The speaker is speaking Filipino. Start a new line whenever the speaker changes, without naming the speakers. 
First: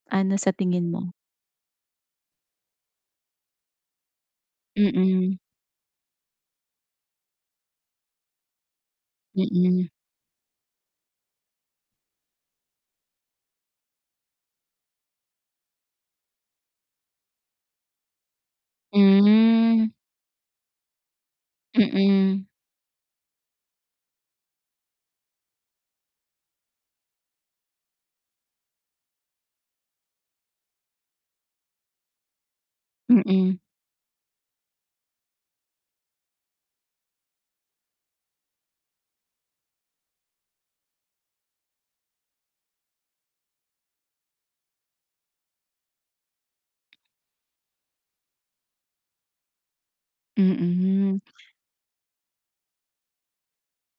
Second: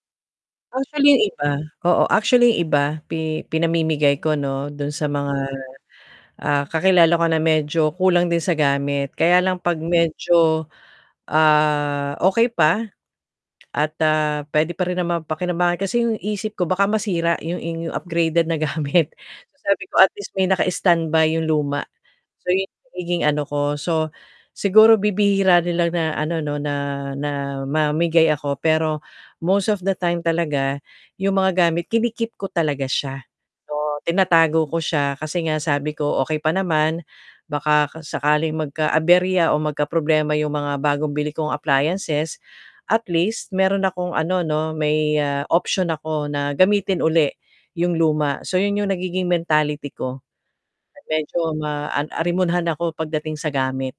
Ano sa tingin
Actually,
mo?
yung iba oo, actually yung iba pi pinamimigay ko 'no, dun sa mga,
Mm.
ah, kakilala ko na medyo kulang din sa gamit kaya lang 'pag
Mm.
medyo, ah, okey pa at, ah, p'wede pa rin naman pakinabangan. Kasi yung isip ko baka masira yung yung upgraded na gamit so, sabi
Hmm.
ko at least may naka-stand by yung luma.
Mm.
So, yung nagiging ano ko, so, siguro bibihira nila na ano 'no, na na mamigay ako, pero most of the time talaga, 'yong mga gamit kini-keep ko talaga siya,
Mm.
o, tinatago ko siya kasi nga sabi ko okey pa naman, baka sakaling magka-aberya o magkaproblema 'yong mga bagong bili kong appliances, at least meron akong ano 'no, may, ah, option ako na gamitin uli 'yong luma. So, 'yon 'yong nagiging mentality ko,
Mm.
medyo ma an arimunhan ako pagdating sa gamit.